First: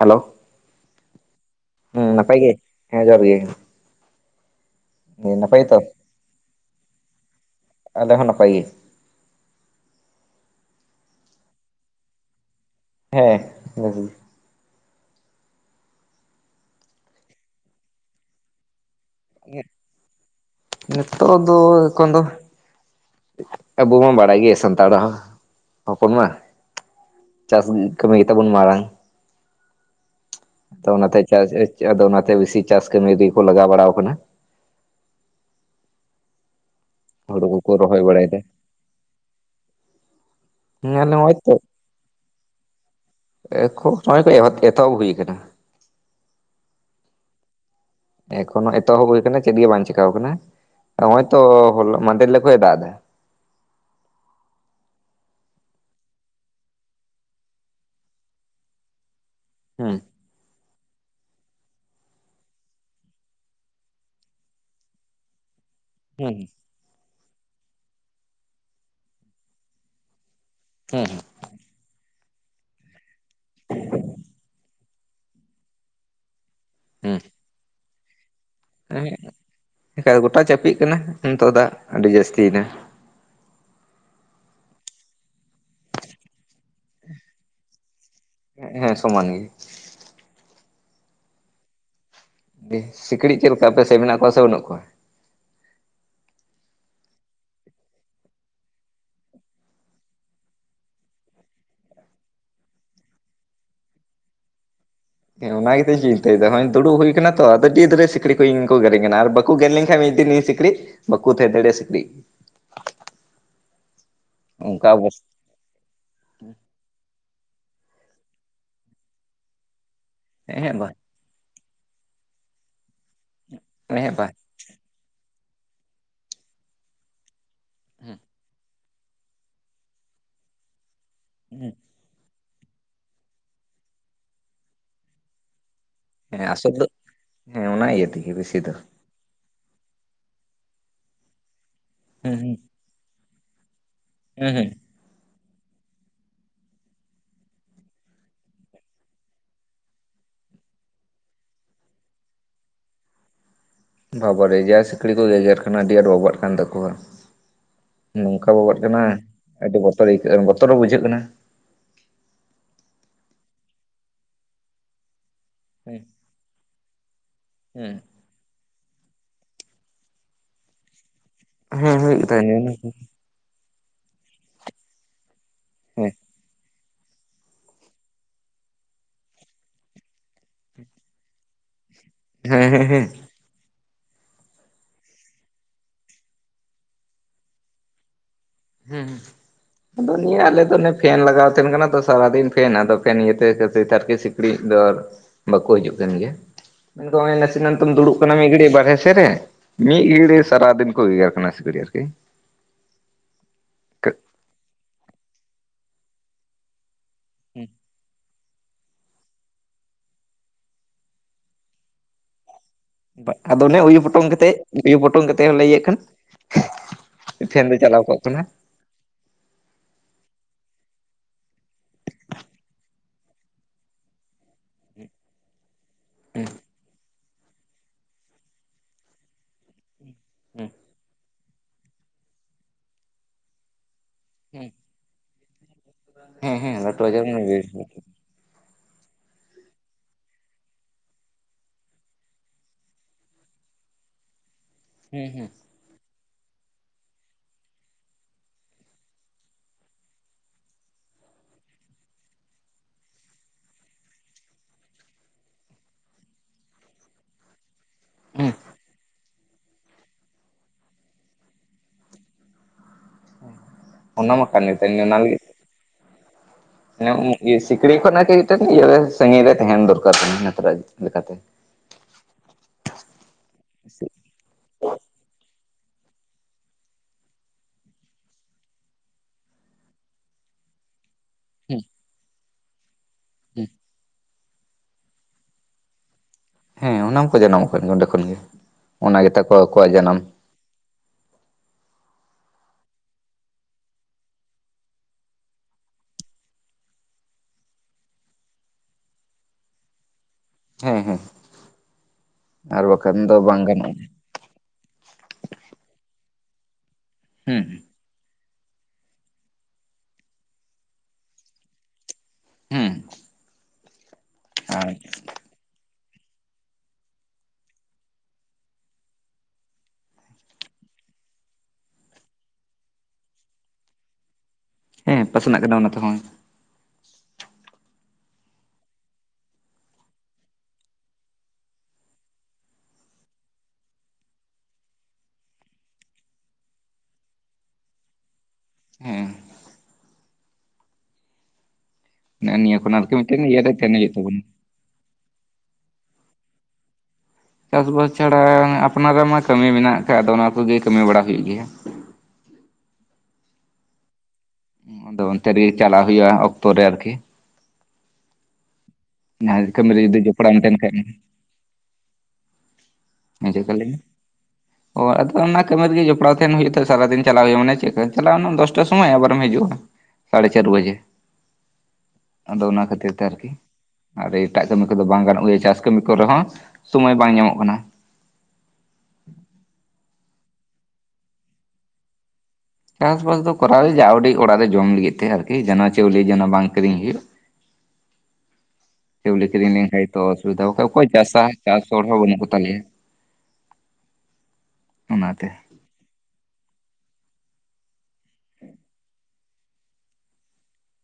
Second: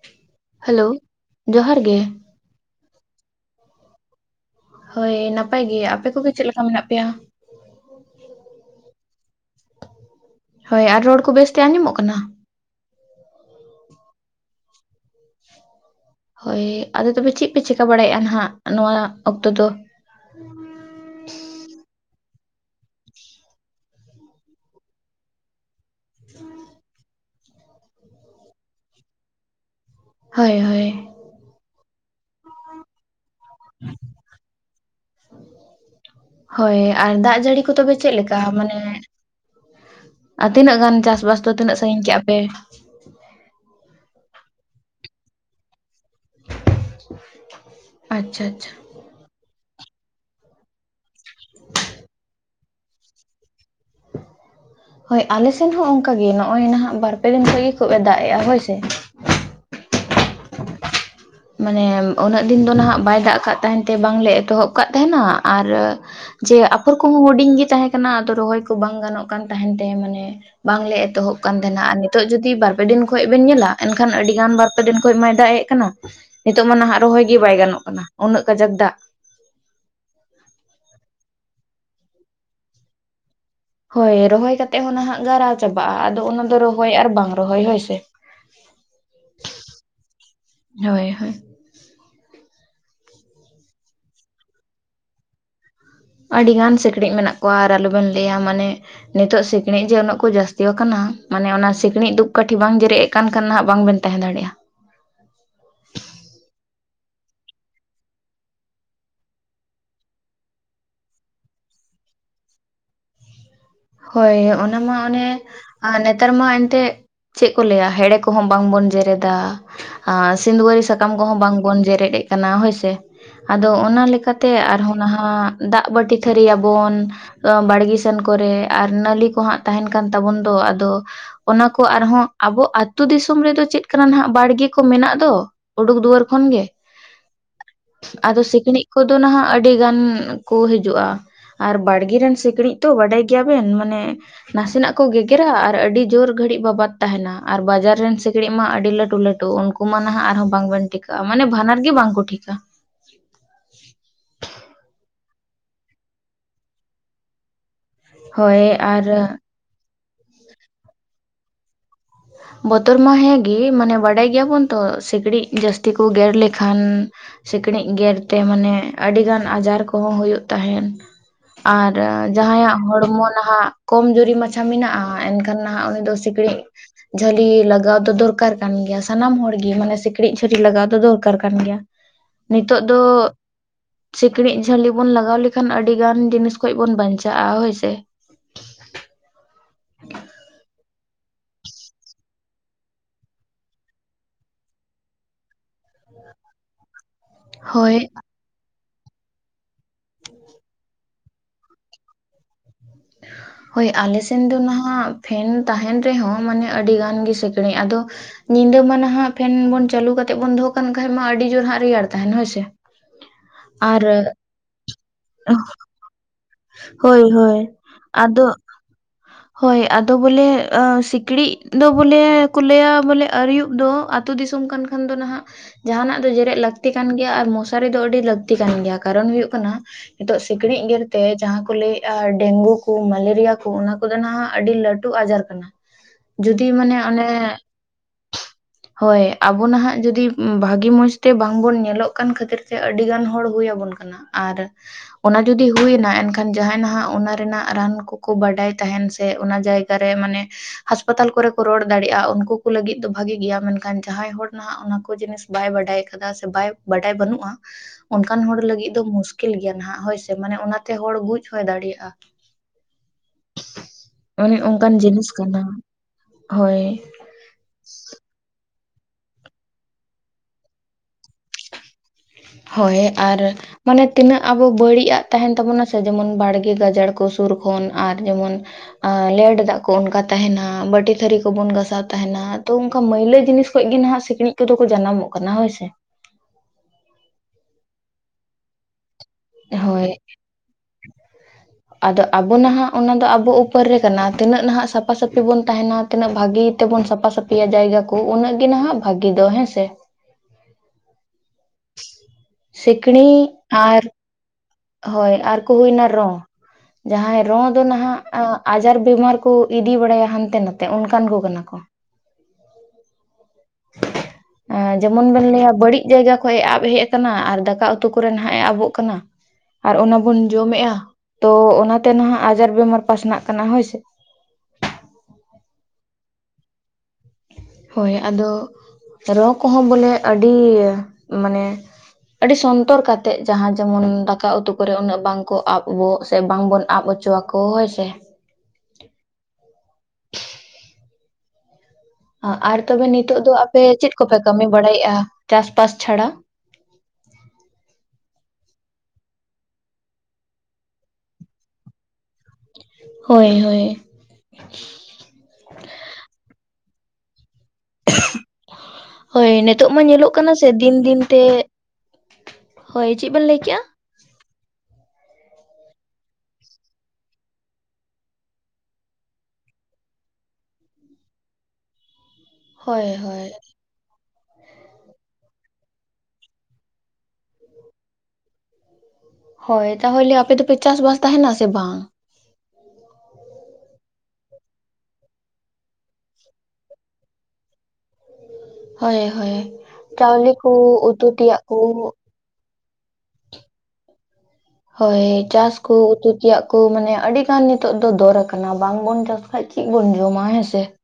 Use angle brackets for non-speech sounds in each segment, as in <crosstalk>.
Hello hello ᱡᱚᱦᱟᱨ ᱜᱮ ᱦᱩᱸ ᱱᱟᱯᱟᱭ ᱜᱮ ᱦᱮᱸ ᱡᱚᱦᱟᱨ ᱜᱮ ᱦᱳᱭ ᱱᱟᱯᱟᱭ ᱜᱮ ᱟᱯᱮ ᱠᱚᱜᱮ ᱪᱮᱫ ᱞᱮᱠᱟ ᱢᱮᱱᱟᱜ ᱯᱮᱭᱟ ᱟᱞᱮ ᱦᱚᱸ ᱱᱟᱯᱟᱭ ᱜᱮ ᱦᱳᱭ ᱟᱨ ᱨᱚᱲ ᱠᱚ ᱵᱮᱥᱛᱮ ᱟᱸᱡᱚᱢᱚᱜ ᱠᱟᱱᱟ ᱦᱮᱸ ᱵᱮᱥ ᱜᱮ ᱦᱳᱭ ᱟᱫᱚ ᱛᱚᱵᱮ ᱪᱮᱫ ᱯᱮ ᱪᱤᱠᱟᱹ ᱵᱟᱲᱟᱭᱮᱫ-ᱟ ᱱᱟᱦᱟᱜ ᱱᱚᱣᱟ ᱚᱠᱛᱚ ᱫᱚ ᱱᱤᱛᱚᱜ ᱫᱚ ᱮᱠᱷᱚᱱ ᱫᱚ ᱟᱵᱚ ᱢᱟ ᱵᱟᱲᱟᱭ ᱜᱮ ᱥᱟᱱᱛᱟᱲ ᱦᱚᱯᱚᱱ ᱢᱟ ᱪᱟᱥ ᱠᱟᱹᱢᱤ ᱜᱮᱛᱟ ᱵᱚᱱ ᱢᱟᱨᱟᱝ ᱦᱳᱭ ᱦᱳᱭ ᱟᱫᱚ ᱚᱱᱟᱛᱮ ᱪᱟᱥ ᱟᱫᱚ ᱚᱱᱟᱛᱮ ᱵᱮᱥᱤ ᱪᱟᱥ ᱠᱟᱹᱢᱤ ᱨᱮᱠᱚ ᱞᱟᱜᱟᱣ ᱵᱟᱲᱟ ᱠᱟᱱᱟ ᱦᱳᱭ ᱟᱨ ᱫᱟᱜ ᱦᱩᱲᱩ ᱡᱟᱹᱲᱤ ᱠᱚᱠᱚ ᱠᱚ ᱛᱚᱵᱮ ᱨᱚᱦᱚᱭ ᱪᱮᱫ ᱞᱮᱠᱟ ᱵᱟᱲᱟᱭᱮᱫᱟ ᱢᱟᱱᱮ ᱟᱨ ᱛᱤᱱᱟᱹᱜ ᱜᱟᱱ ᱦᱮᱸ ᱱᱚᱜᱼᱚᱭ ᱪᱟᱥᱵᱟᱥ ᱫᱚ ᱛᱤᱱᱟᱹᱜ ᱥᱟᱺᱜᱤᱧ ᱠᱮᱜ-ᱟ ᱯᱮ ᱮ ᱠᱷᱚᱱᱚᱜ-ᱚᱭ ᱠᱚ ᱮᱛ-ᱮᱛᱚᱦᱚᱵ ᱦᱩᱭ ᱟᱠᱟᱱᱟ ᱟᱪᱪᱷᱟ ᱮᱠᱷᱚᱱᱳ ᱟᱪᱪᱷᱟ ᱮᱛᱚᱦᱚᱵ ᱦᱩᱭ ᱟᱠᱟᱱᱟ ᱪᱮᱫ ᱜᱮ ᱵᱟᱝ ᱪᱤᱠᱟᱣ ᱟᱠᱟᱱᱟ ᱱᱚᱜ-ᱚᱭ ᱛᱚ ᱦᱚ ᱢᱟᱱᱫᱷᱮᱨ ᱦᱤᱞᱚᱜ ᱠᱷᱚᱡ ᱮ ᱫᱟᱜ ᱮᱫᱟ ᱦᱳᱭ ᱟᱞᱮᱥᱮᱱ ᱦᱚᱸ ᱚᱱᱠᱟ ᱜᱮ ᱱᱚᱜ-ᱚᱭ ᱱᱟᱦᱟᱸᱜ ᱵᱟᱨ ᱯᱮ ᱫᱤᱱ ᱠᱷᱚᱱ ᱜᱮ ᱠᱷᱩᱵᱽ ᱮ ᱫᱟᱜ ᱮᱫ-ᱟ ᱦᱳᱭ ᱥᱮ ᱦᱩᱸ ᱢᱟᱱᱮ ᱩᱱᱟᱹᱜ ᱫᱤᱱ ᱫᱚ ᱱᱟᱦᱟᱸᱜ ᱵᱟᱭ ᱫᱟᱜ ᱠᱟᱜ ᱛᱟᱦᱮᱱ ᱛᱮ ᱵᱟᱝᱞᱮ ᱮᱛᱚᱦᱚᱵ ᱠᱟᱜ ᱛᱟᱦᱮᱱᱟ ᱟᱨ ᱦᱩᱸ ᱡᱮ ᱟᱯᱷᱚᱨ ᱠᱚᱦᱚᱸ ᱦᱩᱰᱤᱧ ᱜᱮ ᱛᱟᱦᱮᱸᱠᱟᱱᱟ ᱟᱫᱚ ᱨᱚᱦᱚᱭ ᱠᱚ ᱵᱟᱝ ᱜᱟᱱᱚᱜ ᱠᱟᱱ ᱛᱟᱦᱮᱱᱛᱮ ᱢᱟᱱᱮ ᱵᱟᱝᱞᱮ ᱦᱩᱸ ᱮᱛᱚᱦᱚᱵ ᱛᱟᱦᱮᱱᱟ ᱟᱨ ᱱᱤᱛᱚᱜ ᱡᱩᱫᱤ ᱵᱟᱨ ᱯᱮ ᱫᱤᱱ ᱠᱷᱚᱱ ᱵᱮᱱ ᱧᱮᱞᱟ ᱮᱱᱠᱷᱟᱱ ᱟᱹᱰᱤᱜᱟᱱ ᱵᱟᱨ ᱯᱮ ᱫᱤᱱ ᱠᱷᱚᱱ ᱢᱟᱭ ᱫᱟᱜ ᱮᱡ ᱠᱟᱱᱟ ᱱᱤᱛᱚᱜ ᱢᱟ ᱱᱟᱦᱟᱜ ᱨᱚᱦᱚᱭ ᱜᱮ ᱵᱟᱭ ᱜᱟᱱᱚᱜ ᱠᱟᱱᱟ ᱩᱱᱟᱹᱜ ᱠᱟᱡᱟᱠ ᱫᱟᱜ ᱮᱠᱷᱚᱱ ᱜᱚᱴᱟ ᱪᱟᱯᱮᱜ ᱠᱟᱱᱟ ᱱᱤᱛᱚᱜ ᱫᱟᱜ ᱟᱹᱰᱤ ᱡᱟᱹᱥᱛᱤ ᱮᱱᱟ ᱦᱳᱭ ᱨᱚᱦᱚᱭ ᱠᱟᱛᱮᱜ ᱦᱚᱸ ᱱᱟᱦᱟᱜ ᱜᱟᱨᱟᱣ ᱪᱟᱵᱟᱜ-ᱟ ᱟᱫᱚ ᱚᱱᱟ ᱦᱚᱭ ᱟᱨ ᱵᱟᱝ ᱨᱚᱦᱚᱭ ᱦᱚᱭᱥᱮ ᱦᱮᱸ ᱥᱚᱢᱟᱱ ᱦᱚᱭ ᱦᱚᱭ ᱵᱮᱥ ᱥᱤᱠᱬᱤᱡ ᱪᱮᱫ ᱞᱮᱠᱟ ᱟᱯᱮ ᱥᱮᱡ ᱢᱮᱱᱟᱜ ᱠᱚᱣᱟ ᱥᱮ ᱵᱟᱹᱱᱩᱜ ᱠᱚᱣᱟ ᱟᱹᱰᱤᱜᱟᱱ ᱥᱤᱠᱬᱤᱡ ᱢᱮᱱᱟᱜ ᱠᱚᱣᱟ ᱟᱨ ᱟᱞᱚᱵᱮᱱ ᱞᱟᱹᱭᱟ ᱢᱟᱱᱮ ᱱᱤᱛᱚᱜ ᱥᱤᱠᱬᱤᱡ ᱡᱮ ᱩᱱᱟᱹᱜ ᱠᱚ ᱡᱟᱹᱥᱛᱤ ᱟᱠᱟᱱᱟ ᱢᱟᱱᱮ ᱚᱱᱟ ᱥᱤᱠᱬᱤᱡ ᱫᱩᱯ ᱠᱟᱹᱴᱷᱤ ᱵᱟᱝ ᱡᱮᱨᱮᱫ ᱟᱠ ᱠᱟᱱ ᱠᱷᱟᱱ ᱵᱟᱝ ᱵᱮᱱ ᱛᱟᱦᱮᱸ ᱫᱟᱲᱮᱭᱟᱜᱼᱟ ᱦᱮᱸ ᱚᱱᱟ ᱜᱮᱧ ᱪᱤᱱᱛᱟᱹᱭ ᱫᱟ ᱦᱚᱸᱜᱼᱚᱭ ᱫᱩᱲᱩᱵ ᱦᱩᱭ ᱠᱟᱱᱟ ᱛᱚ ᱟᱫᱚ ᱨᱮ ᱥᱤᱠᱲᱤᱡ ᱠᱚ ᱤᱧ ᱠᱚ ᱜᱮᱨᱤᱧ ᱠᱟᱱᱟ ᱟᱨ ᱵᱟ ᱠᱩ ᱜᱮᱨ ᱞᱤᱧ ᱠᱷᱟᱱ ᱢᱤᱫ ᱫᱤᱱ ᱤᱧ ᱥᱤᱠᱨᱤᱡ ᱵᱟᱠᱩ ᱛᱟᱸᱦᱮ ᱫᱟᱲᱮᱭᱟᱜᱼᱟ ᱥᱤᱠᱨᱤᱡ ᱦᱳᱭ ᱚᱱᱟ ᱢᱟ ᱚᱱᱮ ᱱᱮᱛᱟᱨ ᱢᱟ ᱮᱱᱛᱮᱜ ᱪᱮᱫ ᱠᱚ ᱞᱟᱹᱭᱟ ᱦᱮᱲᱮ ᱠᱚᱦᱚᱸ ᱵᱟᱝ ᱵᱚᱱ ᱡᱮᱨᱮᱫᱟ ᱟᱨ ᱦᱮᱸ ᱥᱤᱸᱫᱩᱣᱟᱹᱨᱤ ᱵᱟᱝ ᱥᱟᱠᱟᱢ ᱠᱚᱦᱚᱸ ᱵᱟᱝ ᱵᱚᱱ ᱡᱮᱨᱮᱫ ᱮ ᱠᱟᱱᱟ ᱦᱳᱭ ᱥᱮ ᱟᱫᱚ ᱚᱱᱟ ᱦᱮᱸ ᱵᱟᱝ ᱞᱮᱠᱟᱛᱮ ᱛᱮ ᱟᱨᱦᱚᱸ ᱱᱟᱦᱟᱜ ᱫᱟᱜ ᱵᱟᱹᱴᱤ ᱛᱷᱟᱹᱨᱤ ᱟᱵᱚᱱ ᱵᱟᱲᱜᱮ ᱥᱮᱱ ᱠᱚᱨᱮ ᱟᱨ ᱱᱟᱞᱤ ᱠᱚ ᱦᱟᱸᱜ ᱛᱟᱸᱦᱮᱱ ᱠᱟᱱ ᱛᱟᱵᱚᱱ ᱫᱚ ᱟᱫᱚ ᱚᱱᱟ ᱦᱮᱸ ᱠᱚ ᱟᱨᱦᱚᱸ ᱟᱵᱚ ᱟᱹᱛᱩ ᱫᱤᱥᱚᱢ ᱨᱮᱫᱚ ᱪᱮᱫ ᱠᱟᱱᱟ ᱱᱟᱟᱜ ᱵᱟᱲᱜᱮ ᱠᱚ ᱢᱮᱱᱟᱜ ᱫᱚ ᱩᱰᱳᱜ ᱫᱩᱣᱟᱹᱨ ᱦᱮᱸ ᱠᱷᱚᱱ ᱜᱮ ᱟᱥᱚᱞ ᱫᱚ ᱦᱮᱸ ᱚᱱᱟ ᱤᱭᱟᱹ ᱛᱮᱜᱮ ᱟᱫᱚ ᱵᱮᱥᱤ ᱫᱚ ᱥᱤᱠᱲᱤᱡ ᱠᱚᱫᱚ ᱱᱟᱦᱟᱜ ᱟᱹᱰᱤ ᱜᱟᱱ ᱠᱚ ᱦᱤᱡᱩᱜ-ᱟ ᱟᱨ ᱵᱟᱲᱜᱮ ᱨᱮᱱ ᱦᱩᱸ ᱦᱩᱸ ᱥᱤᱠᱲᱤᱡ ᱛᱚ ᱵᱟᱰᱟᱭ ᱜᱮ ᱜᱮᱭᱟ ᱵᱮᱱ ᱢᱟᱱᱮ ᱦᱩᱸ ᱦᱩᱸ ᱱᱟᱥᱮᱱᱟᱜ ᱠᱚ ᱜᱮᱜᱮᱨᱟ ᱟᱨ ᱟᱹᱰᱤ ᱡᱳᱨ ᱜᱷᱟᱹᱲᱤᱡ ᱵᱟᱵᱟᱫ ᱛᱟᱸᱦᱮᱱᱟ ᱟᱨ ᱵᱟᱡᱟᱨ ᱨᱮᱱ ᱥᱤᱠᱬᱤᱡ ᱢᱟ ᱟᱹᱰᱤ ᱞᱟᱹᱴᱩ ᱞᱟᱹᱴᱩ ᱩᱱᱠᱩ ᱠᱚ ᱢᱟᱱᱟ ᱦᱟᱜ ᱟᱨᱦᱚᱸ ᱵᱟᱝ ᱵᱮᱱ ᱴᱷᱤᱠᱟᱹᱜᱼᱟ ᱢᱟᱱᱮ ᱵᱟᱱᱟᱨ ᱜᱮ ᱵᱟᱝᱠᱚ ᱴᱷᱤᱠᱟ ᱵᱟᱵᱟᱨᱮ ᱡᱟ ᱥᱤᱠᱲᱤᱡ ᱠᱚ ᱜᱮᱜᱮᱨ ᱠᱟᱱᱟ ᱟᱹᱰᱤ ᱟᱸᱴ ᱵᱟᱵᱟᱫ ᱠᱟᱱᱟ ᱛᱟᱠᱚᱣᱟ ᱱᱚᱝᱠᱟ ᱦᱳᱭ ᱵᱟᱵᱟᱫ ᱠᱟᱱᱟ ᱟᱨ ᱟᱹᱰᱤ ᱵᱚᱛᱚᱨ ᱟᱹᱭᱠᱟᱹᱜ ᱵᱚᱛᱚᱨ ᱵᱩᱡᱷᱟᱹᱜ ᱠᱟᱱᱟ ᱵᱚᱛᱚᱨ ᱢᱟ ᱦᱮᱸ ᱜᱤ ᱢᱟᱱᱮ ᱵᱟᱰᱟᱭ ᱜᱮᱭᱟᱵᱚᱱ ᱛᱚ ᱥᱤᱠᱬᱤᱡ ᱡᱟᱹᱥᱛᱤ ᱦᱮᱸ ᱠᱚ ᱜᱮᱨ ᱞᱮᱠ ᱠᱷᱟᱱ ᱥᱤᱠᱬᱤᱡ ᱦᱮᱸ ᱜᱮᱨ ᱛᱮ ᱢᱟᱱᱮ ᱟᱹᱰᱤ ᱜᱟᱱ ᱟᱡᱟᱨ ᱠᱚᱦᱚᱸ ᱦᱩᱭᱩᱜ ᱛᱟᱦᱮᱸᱱ ᱟᱨ ᱦᱮᱸ ᱦᱩᱭᱩᱜ ᱛᱟᱦᱮᱱ ᱜᱮᱭᱟ ᱡᱟᱦᱟᱸᱭᱟᱜ ᱦᱮᱸ ᱦᱚᱲᱢᱚ ᱱᱟᱦᱟᱜ ᱠᱚᱢ ᱡᱩᱨᱤ ᱢᱟᱪᱷᱟ ᱢᱮᱱᱟᱜᱼᱟ ᱮᱱ ᱠᱷᱟᱱ ᱠᱷᱟᱱ ᱱᱟᱦᱟᱜ ᱩᱱᱤ ᱫᱚ ᱥᱤᱠᱬᱤᱡ ᱡᱷᱟᱹᱞᱤ ᱞᱟᱜᱟᱣ ᱫᱚ ᱫᱚᱨᱠᱟᱨ ᱠᱟᱱ ᱜᱮᱭᱟ ᱥᱟᱱᱟᱢ ᱦᱚᱲ ᱜᱮ ᱢᱟᱱᱮ ᱥᱤᱠᱬᱤᱡ ᱡᱷᱟᱹᱞᱤ ᱞᱟᱜᱟᱣ ᱫᱚ ᱫᱚᱨᱠᱟᱨ ᱠᱟᱱ ᱜᱮᱭᱟ <unintelligible> ᱱᱤᱛᱚᱜ ᱫᱚ ᱦᱮᱸ ᱥᱤᱠᱬᱤᱡ ᱡᱷᱟᱹᱞᱤ ᱵᱚᱱ ᱞᱟᱜᱟᱣ ᱞᱮᱠᱷᱟᱱ ᱟᱹᱰᱤ ᱜᱟᱱ ᱡᱤᱱᱤᱥ ᱠᱷᱚᱡ ᱵᱚᱱ ᱵᱟᱧᱪᱟᱜᱼᱟ ᱦᱳᱭ ᱥᱮ ᱦᱩᱸ ᱟᱫᱚ ᱱᱤᱭᱟᱹ ᱟᱞᱮ ᱫᱚ ᱚᱱᱮ ᱯᱷᱮᱱ ᱞᱟᱜᱟᱣ ᱛᱟᱸᱦᱮᱱ ᱠᱟᱱᱟ ᱛᱚ ᱥᱟᱨᱟᱫᱤᱱ ᱯᱷᱮᱱ ᱟᱫᱚ ᱯᱷᱮᱱ ᱤᱭᱟᱹᱛᱮ ᱠᱷᱟᱹᱛᱤᱨ ᱛᱮ ᱟᱨᱠᱤ ᱥᱤᱠ ᱥᱤᱠᱲᱤᱡ ᱫᱚ ᱵᱟᱠᱚ ᱦᱤᱡᱩᱜ ᱠᱟᱱ ᱜᱮᱭᱟ ᱢᱮᱱᱠᱚ ᱱᱚᱜᱼᱚᱭ ᱱᱟᱥᱮ ᱦᱳᱭ ᱫᱩᱲᱩᱵ ᱠᱟᱱᱟ ᱢᱤᱫ ᱜᱷᱟᱹᱲᱤᱡ ᱵᱟᱨᱦᱮ ᱥᱮᱫ ᱨᱮ ᱢᱤᱫ ᱜᱷᱟᱲᱤ ᱥᱟᱨᱟ ᱫᱤᱱ ᱠᱚ ᱜᱮᱜᱮᱨ ᱠᱟᱱᱟ ᱥᱤᱠᱲᱤᱡ ᱟᱨᱠᱤ ᱦᱳᱭ ᱟᱞᱮ ᱥᱮᱱ ᱫᱚ ᱱᱟᱦᱟᱜ ᱯᱷᱮᱱ ᱛᱟᱸᱦᱮᱱ ᱨᱮᱦᱚᱸ ᱢᱟᱱᱮ ᱟᱹᱰᱤ ᱜᱟᱱ ᱜᱮ ᱥᱤᱠᱲᱤᱡ ᱟᱫᱚ ᱧᱤᱫᱟᱹ ᱢᱟ ᱱᱟᱦᱟᱜ ᱯᱷᱮᱱ ᱵᱚᱱ ᱪᱟᱹᱞᱩ ᱠᱟᱛᱮᱜ ᱵᱚᱱ ᱫᱚᱦᱚ ᱠᱟᱱ ᱠᱷᱟᱡ ᱢᱟ ᱟᱹᱰᱤ ᱡᱳᱨ ᱦᱟᱸᱜ ᱨᱮᱭᱟᱲ ᱛᱟᱸᱦᱮᱱ ᱦᱳᱭ ᱥᱮ ᱟᱫᱚ ᱚᱱᱮ ᱩᱭᱩ ᱟᱨ ᱯᱚᱴᱚᱢ ᱠᱟᱛᱮᱫ ᱩᱭᱩ ᱯᱚᱴᱚᱢ ᱠᱟᱛᱮᱫ ᱦᱚᱸᱞᱮ ᱤᱭᱟᱹᱜ ᱠᱟᱱ ᱦᱳᱭ ᱦᱳᱭ ᱟᱫᱚᱜ ᱦᱳᱭ ᱟᱫᱚ ᱵᱚᱞᱮ ᱥᱤᱠᱬᱤᱡ ᱫᱚ ᱵᱚᱞᱮ ᱠᱚ ᱞᱟᱹᱭᱟ ᱵᱚᱞᱮ ᱟᱹᱭᱩᱵ ᱫᱚ ᱟᱹᱛᱩ ᱫᱤᱥᱚᱢ ᱠᱟᱱ ᱠᱷᱟᱱ ᱫᱚ ᱱᱟᱦᱟᱜ ᱡᱟᱸᱦᱟᱱᱟᱜ ᱫᱚ ᱦᱮᱸ ᱡᱮᱨᱮᱫ ᱞᱟᱹᱠᱛᱤ ᱠᱟᱱ ᱜᱮᱭᱟ ᱟᱨ ᱢᱚᱥᱟ ᱢᱚᱥᱟᱨᱤ ᱫᱚ ᱟᱹᱰᱤ ᱞᱟᱹᱠᱛᱤ ᱠᱟᱱ ᱜᱮᱭᱟ ᱠᱟᱨᱚᱱ ᱦᱩᱭᱩᱜ ᱠᱟᱱᱟ ᱱᱤᱛᱚᱜ ᱥᱤᱠᱲᱤᱡ ᱜᱮᱨ ᱛᱮ ᱡᱟᱦᱟᱸ ᱠᱚ ᱞᱟᱹᱭ ᱟᱨ ᱰᱮᱝᱜᱩ ᱠᱚ ᱢᱮᱞᱮᱨᱤᱭᱟ ᱠᱚ ᱚᱱᱟ ᱠᱚᱫᱚ ᱱᱟᱦᱟᱜ ᱦᱮᱸ ᱟᱹᱰᱤ ᱞᱟᱹᱴᱩ ᱟᱡᱟᱨ ᱠᱟᱱᱟ ᱦᱮᱸ ᱡᱩᱫᱤ ᱦᱮᱸ ᱢᱟᱱᱮ ᱞᱟᱴᱩ ᱟᱡᱟᱨ ᱚᱱᱮ ᱢᱟ <unintelligible> ᱦᱳᱭ ᱟᱵᱚ ᱱᱟᱦᱟᱜ ᱡᱩᱫᱤ ᱵᱷᱟᱹᱜᱤ ᱢᱚᱸᱡᱽᱛᱮ ᱵᱟᱝ ᱵᱚᱱ ᱧᱮᱞᱚᱜ ᱠᱟᱱ ᱠᱷᱟᱹᱛᱤᱨ ᱛᱮ ᱟᱹᱰᱤ ᱜᱟᱱ ᱦᱚᱲ ᱦᱩᱭ ᱟᱵᱚᱱ ᱠᱟᱱᱟ ᱟᱨ ᱚᱱᱟ ᱦᱮᱸ ᱡᱩᱫᱤ ᱦᱩᱭ ᱱᱟ ᱮᱱᱠᱷᱟᱱ ᱡᱟᱦᱟᱸᱭ ᱱᱟᱦᱟᱜ ᱚᱱᱟ ᱨᱮᱱᱟᱜ ᱨᱟᱱ ᱠᱚᱠᱚ ᱵᱟᱰᱟᱭ ᱛᱟᱸᱦᱮᱱ ᱥᱮ ᱚᱱᱟ ᱡᱟᱭᱜᱟ ᱨᱮ ᱢᱟᱱᱮ ᱦᱟᱸᱥᱯᱟᱛᱟᱞ ᱠᱚᱨᱮ ᱠᱚ ᱨᱚᱲ ᱫᱟᱲᱮᱭᱟᱜᱼᱟ ᱩᱱᱠᱩ ᱠᱚ ᱞᱟᱹᱜᱤᱫ ᱫᱚ ᱵᱷᱟᱹᱜᱤ ᱜᱮᱭᱟ ᱢᱮᱱ ᱠᱷᱟᱱ ᱡᱟᱦᱟᱸᱭ ᱦᱚᱲ ᱱᱟᱦᱟᱜ ᱚᱱᱟ ᱠᱚ ᱡᱤᱱᱤᱥ ᱵᱟᱭ ᱵᱟᱰᱟᱭ ᱠᱟᱫᱟ ᱥᱮ ᱵᱟᱭ ᱵᱟᱰᱟᱭ ᱵᱟᱹᱱᱩᱜᱼᱟ ᱾ ᱚᱱᱠᱟᱱ ᱦᱮᱸ ᱦᱚᱲ ᱞᱟᱹᱜᱤᱫ ᱫᱚ ᱢᱩᱥᱠᱤᱞ ᱜᱮᱭᱟ ᱱᱟᱦᱟᱜ ᱦᱳᱭ ᱥᱮ ᱢᱟᱱᱮ ᱚᱱᱟ ᱛᱮ ᱦᱚᱲ ᱵᱩᱡ ᱦᱚᱸᱭ ᱫᱟᱲᱮᱭᱟᱜᱼᱟ ᱾ ᱚᱱᱟ ᱢᱟ ᱚᱱᱮ ᱠᱟᱱ ᱜᱮ ᱚᱱᱠᱟᱱ ᱡᱤᱱᱤᱥ ᱠᱟᱱᱟ ᱾ ᱦᱮᱸ ᱩᱸ ᱤᱭᱟᱹ ᱥᱤᱠᱲᱤᱡ ᱠᱷᱚᱡ ᱚᱱᱟ ᱛᱮᱜᱮ ᱛᱚ ᱤᱭᱟᱹ ᱨᱮ ᱥᱟᱺᱜᱤᱧ ᱨᱮ ᱛᱟᱸᱦᱮᱱ ᱫᱚᱨᱠᱟᱨ ᱠᱟᱱᱟ <unintelligible> ᱞᱮᱠᱟᱛᱮ ᱾ ᱦᱳᱭ ᱟᱨ ᱢᱟᱱᱮ ᱛᱤᱱᱟᱹᱜ ᱼᱼ ᱟᱵᱚ ᱵᱟᱹᱲᱤᱡᱼᱟᱜ ᱛᱟᱸᱦᱮᱱ ᱛᱟᱵᱚᱱᱟ ᱥᱮ ᱡᱮᱢᱚᱱ ᱵᱟᱲᱜᱮ ᱜᱟᱡᱟᱲ ᱠᱚ ᱥᱩᱨ ᱠᱷᱚᱱ ᱟᱨ ᱡᱮᱢᱚᱱ ᱼᱼ ᱟ ᱞᱮᱰ ᱫᱟᱜ ᱠᱚ ᱚᱱᱠᱟ ᱛᱟᱸᱦᱮᱱᱟ ᱵᱟᱹᱴᱤ ᱼᱼ ᱛᱷᱟᱹᱨᱤ ᱠᱚ ᱵᱚᱱ ᱦᱩᱸ ᱜᱟᱥᱟᱣ ᱛᱟᱸᱦᱮᱱᱟ ᱛᱚ ᱚᱱᱠᱟ ᱢᱟᱹᱭᱞᱟᱹ ᱦᱩᱸ ᱡᱤᱱᱤᱥ ᱠᱷᱚᱡ ᱜᱮ ᱱᱟᱦᱟᱜ ᱥᱤᱠᱬᱤᱡ ᱠᱚ ᱫᱚ ᱠᱚ ᱡᱟᱱᱟᱢᱚᱜ ᱠᱟᱱᱟ ᱦᱳᱭ ᱥᱮ ᱾ ᱦᱮᱸ ᱚᱱᱟ ᱦᱚᱸᱠᱚ ᱡᱟᱱᱟᱢᱚᱜ ᱠᱟᱱ ᱜᱮᱭᱟ ᱚᱸᱰᱮ ᱠᱷᱚᱱ ᱜᱮ ᱾ ᱚᱱᱟ ᱜᱮ ᱛᱟᱠᱚ ᱼᱼ ᱦᱳᱭ ᱾ ᱟᱫᱚ ᱟᱵᱚ ᱱᱟᱦᱟᱜ ᱚᱱᱟ ᱫᱚ ᱟᱵᱚ ᱩᱯᱚᱨ ᱨᱮ ᱠᱟᱱᱟ ᱛᱤᱱᱟᱹᱜ ᱱᱟᱦᱟᱜ ᱥᱟᱯᱷᱟ ᱥᱟᱹᱯᱷᱤ ᱵᱚᱱ ᱛᱟᱦᱮᱱᱟ ᱼᱼ ᱛᱤᱱᱟᱹᱜ ᱵᱷᱟᱜᱤ ᱛᱮᱵᱚᱱ ᱥᱟᱯᱷᱟ ᱥᱟᱹᱯᱷᱤᱭᱟ ᱡᱟᱭᱜᱟ ᱠᱚ ᱩᱱᱟᱹᱜ ᱜᱮ ᱱᱟᱦᱟᱜ ᱵᱷᱟᱜᱤ ᱫᱚ ᱦᱮᱸ ᱥᱮ ᱾ ᱦᱮᱸ ᱦᱮᱸ ᱾ ᱥᱤᱸᱠᱲᱤᱡ ᱵᱟᱝ ᱟᱨ ᱜᱟᱱᱚᱜᱼᱟ ᱼᱼ ᱦᱳᱭ ᱟᱨ ᱠᱚ ᱦᱩᱭᱮᱱᱟ ᱨᱚᱸ ᱡᱟᱦᱟᱸᱭ ᱦᱩᱸ ᱨᱚᱸ ᱫᱚ ᱱᱟᱦᱟᱜ ᱼᱼ ᱟᱡᱟᱨ ᱵᱤᱢᱟᱨ ᱠᱩ ᱤᱫᱤ ᱵᱟᱲᱟᱭᱟ ᱦᱟᱱᱛᱮ ᱱᱟᱛᱮ ᱚᱱᱠᱟᱱ ᱠᱩ ᱠᱟᱱᱟ ᱠᱚ ᱾ ᱦᱩᱸ ᱾ ᱮᱸ ᱡᱮᱢᱚᱱ ᱵᱮᱱ ᱞᱟᱹᱭᱟ ᱵᱟᱹᱲᱤᱡ ᱼᱼ ᱡᱟᱭᱜᱟ ᱠᱷᱚᱡ ᱮ ᱟᱵ ᱦᱮᱡ ᱟᱠᱟᱱᱟ ᱟᱨ ᱫᱟᱠᱟ ᱩᱛᱩ ᱠᱚᱨᱮ ᱱᱟᱦᱟᱜ ᱮ ᱟᱵᱚᱜ ᱠᱟᱱᱟ ᱾ ᱟᱨ ᱚᱱᱟ ᱵᱚᱱ ᱡᱚᱢᱮᱜᱼᱟ ᱛᱚ ᱚᱱᱟᱛᱮ ᱱᱟᱦᱟᱜ ᱟᱡᱟᱨ ᱵᱮᱢᱟᱨ ᱯᱟᱥᱱᱟᱜ ᱠᱟᱱᱟ ᱦᱳᱭ ᱥᱮ ᱾ ᱦᱮᱸ ᱯᱟᱥᱱᱟᱜ ᱠᱟᱱᱟ ᱚᱱᱟ ᱛᱮᱦᱚᱸ ᱾ ᱦᱳᱭ ᱟᱫᱚ ᱨᱚᱸ ᱠᱚᱸᱦᱚ ᱵᱚᱞᱮ ᱟᱹᱰᱤ ᱢᱟᱱᱮ ᱼᱼ ᱟᱹᱰᱤ ᱥᱚᱱᱛᱚᱨ ᱠᱟᱛᱮᱫ ᱡᱟᱦᱟᱸ ᱡᱮᱢᱚᱱ ᱫᱟᱠᱟ ᱩᱛᱩ ᱠᱚᱨᱮ ᱩᱱᱟᱹᱜ ᱵᱟᱝ ᱠᱚ ᱟᱵᱚᱜ ᱥᱮ ᱵᱟᱝ ᱵᱚᱱ ᱟᱵ ᱦᱚᱪᱚ ᱟᱠᱚ ᱼᱼ ᱠᱚ ᱦᱳᱭ ᱥᱮ ᱾ ᱦᱮᱸ ᱾ ᱱᱮᱜᱼᱮ ᱱᱤᱭᱟᱹ ᱟᱨ ᱠᱷᱚᱱ ᱛᱚᱵᱮ ᱟᱨᱠᱤ ᱱᱤᱛᱚᱜ ᱢᱤᱫᱴᱮᱱ ᱫᱚ ᱤᱭᱟᱹᱨᱮ ᱟᱯᱮ ᱛᱟᱦᱮᱱ ᱪᱮᱫ ᱦᱩᱭᱩᱜ ᱠᱚᱯᱮ ᱛᱟᱵᱚᱱᱟ ᱠᱟᱹᱢᱤ ᱵᱟᱲᱟᱭᱮᱜᱼᱟ ᱪᱟᱥ ᱵᱟᱥ ᱪᱷᱟᱲᱟ? ᱪᱟᱥᱵᱟᱥ ᱪᱷᱟᱲᱟ ᱟᱯᱱᱟᱨᱟᱜ ᱢᱟ ᱠᱟᱹᱢᱤ ᱢᱮᱱᱟᱜ ᱟᱠᱟᱜ ᱟᱫᱚ ᱚᱱᱟ ᱠᱚᱜᱮ ᱠᱟᱹᱢᱤ ᱵᱟᱲᱟ ᱦᱩᱭᱩᱜ ᱜᱮᱭᱟ ᱾ ᱦᱳᱭ ᱦᱳᱭ ᱾ ᱫᱚ ᱚᱱᱛᱮ ᱨᱮ ᱜᱤ ᱪᱟᱞᱟᱜ ᱦᱩᱭᱩᱜᱼᱟ ᱚᱠᱛᱚ ᱨᱮ ᱟᱨᱠᱤ ᱾ ᱦᱳᱭ ᱡᱟᱦᱟᱸ ᱱᱤᱛᱳᱜ ᱠᱟᱹᱢᱤ ᱨᱮ ᱢᱟ ᱡᱩᱫᱤ ᱧᱮᱞᱚᱜ ᱡᱚᱯᱲᱟᱣ ᱠᱟᱱᱟ ᱮᱢ ᱥᱮ ᱛᱟᱦᱮᱱ ᱠᱷᱟᱡ ᱫᱤᱱ ᱦᱮᱸ ᱫᱤᱱᱛᱮ ᱼᱼ ᱦᱮᱸ ᱪᱮᱜ ᱞᱮᱠᱟ ᱠᱮᱜᱼᱟ? ᱞᱟ. ᱭ ᱢᱮ ᱾ ᱚᱻ ᱟᱫᱚ ᱚᱱᱟ ᱠᱟᱹᱢᱤ ᱨᱮᱜᱤ ᱡᱚᱯᱲᱟᱣ ᱛᱟᱦᱮᱱ ᱦᱩᱭᱩᱜ ᱛᱮ ᱥᱟᱨᱟ ᱫᱤᱱ ᱪᱟᱞᱟᱜ ᱦᱩᱭᱩᱜᱼᱟ ᱢᱟᱱᱮ ᱪᱮᱫ ᱞᱮᱠᱟ ᱪᱟᱞᱟᱣ ᱮᱱᱟᱢ ᱫᱚᱥᱴᱟ ᱥᱚᱢᱚᱭ ᱟᱵᱟᱨᱮᱢ ᱦᱤᱡᱩᱜᱼᱟ ᱼᱼ ᱥᱟᱲᱮ ᱪᱟᱨ ᱵᱟᱡᱮ ᱾ ᱟᱫᱚ ᱚᱱᱟ ᱦᱳᱭ ᱠᱷᱟᱹᱛᱤᱨ ᱛᱮ ᱦᱳᱭ ᱟᱨᱠᱤ ᱼᱼ ᱟᱨ ᱮᱴᱟᱜ ᱠᱟᱹᱢᱤ ᱠᱚ ᱫᱚ ᱵᱟᱝ ᱜᱟᱱᱚᱜᱼᱟ ᱪᱟᱥ ᱠᱟᱹᱢᱤ ᱠᱚ ᱨᱮᱦᱚᱸ ᱥᱚᱢᱚᱭ ᱵᱟᱝ ᱧᱟᱢᱚᱜ ᱠᱟᱱᱟ ᱾ ᱦᱳᱭ ᱛᱟᱦᱚᱞᱮ ᱟᱯᱮ ᱫᱚ ᱯᱮ ᱪᱟᱥᱵᱟᱥ ᱛᱟᱦᱮᱱᱟ ᱥᱮ ᱵᱟᱝ? ᱪᱟᱥᱵᱟᱥ ᱫᱚ ᱠᱚᱨᱟᱣ ᱦᱩᱭᱩᱜ ᱡᱟ ᱩᱰᱤ ᱚᱲᱟᱜ ᱨᱮ ᱡᱚᱢ ᱞᱟᱹᱜᱤᱫ ᱛᱮ ᱟᱨᱠᱤ ᱡᱮᱱᱚ ᱪᱟᱣᱞᱤ ᱡᱮᱱᱚ ᱵᱟᱝ ᱠᱤᱨᱤᱧ ᱦᱩᱭᱩᱜ ᱾ ᱦᱳᱭ ᱪᱟᱣᱞᱤ ᱦᱳᱭ ᱠᱤᱨᱤᱧ ᱞᱮᱱᱠᱷᱟᱡ ᱜᱮ ᱛᱚ ᱪᱟᱣᱞᱮ ᱚᱥᱩᱵᱤᱫᱷᱟ ᱠᱚ ᱵᱟᱠᱷᱟᱡ ᱚᱠᱚᱭ ᱩᱛᱩ ᱪᱟᱥᱼᱟᱭ ᱛᱮᱭᱟᱜ ᱠᱚ ᱪᱟᱥ ᱦᱚᱲ ᱦᱚᱸ ᱵᱟᱹᱱᱩᱜ ᱠᱚ ᱛᱟᱞᱮᱭᱟ ᱾ ᱦᱳᱭ ᱪᱟᱥ ᱼᱼ ᱠᱚ ᱩᱛᱩ ᱛᱮᱭᱟᱜ ᱠᱚ ᱢᱟᱱᱮ ᱟᱹᱰᱤ ᱜᱟᱱ ᱱᱤᱛᱚᱜ ᱫᱚ ᱫᱚᱨ ᱟᱠᱟᱱᱟ ᱵᱟᱝ ᱵᱚᱱ ᱪᱟᱥ ᱠᱷᱟᱡ ᱪᱮᱫ ᱵᱚᱱ ᱡᱚᱢᱟ ᱦᱮᱸ ᱥᱮ ᱾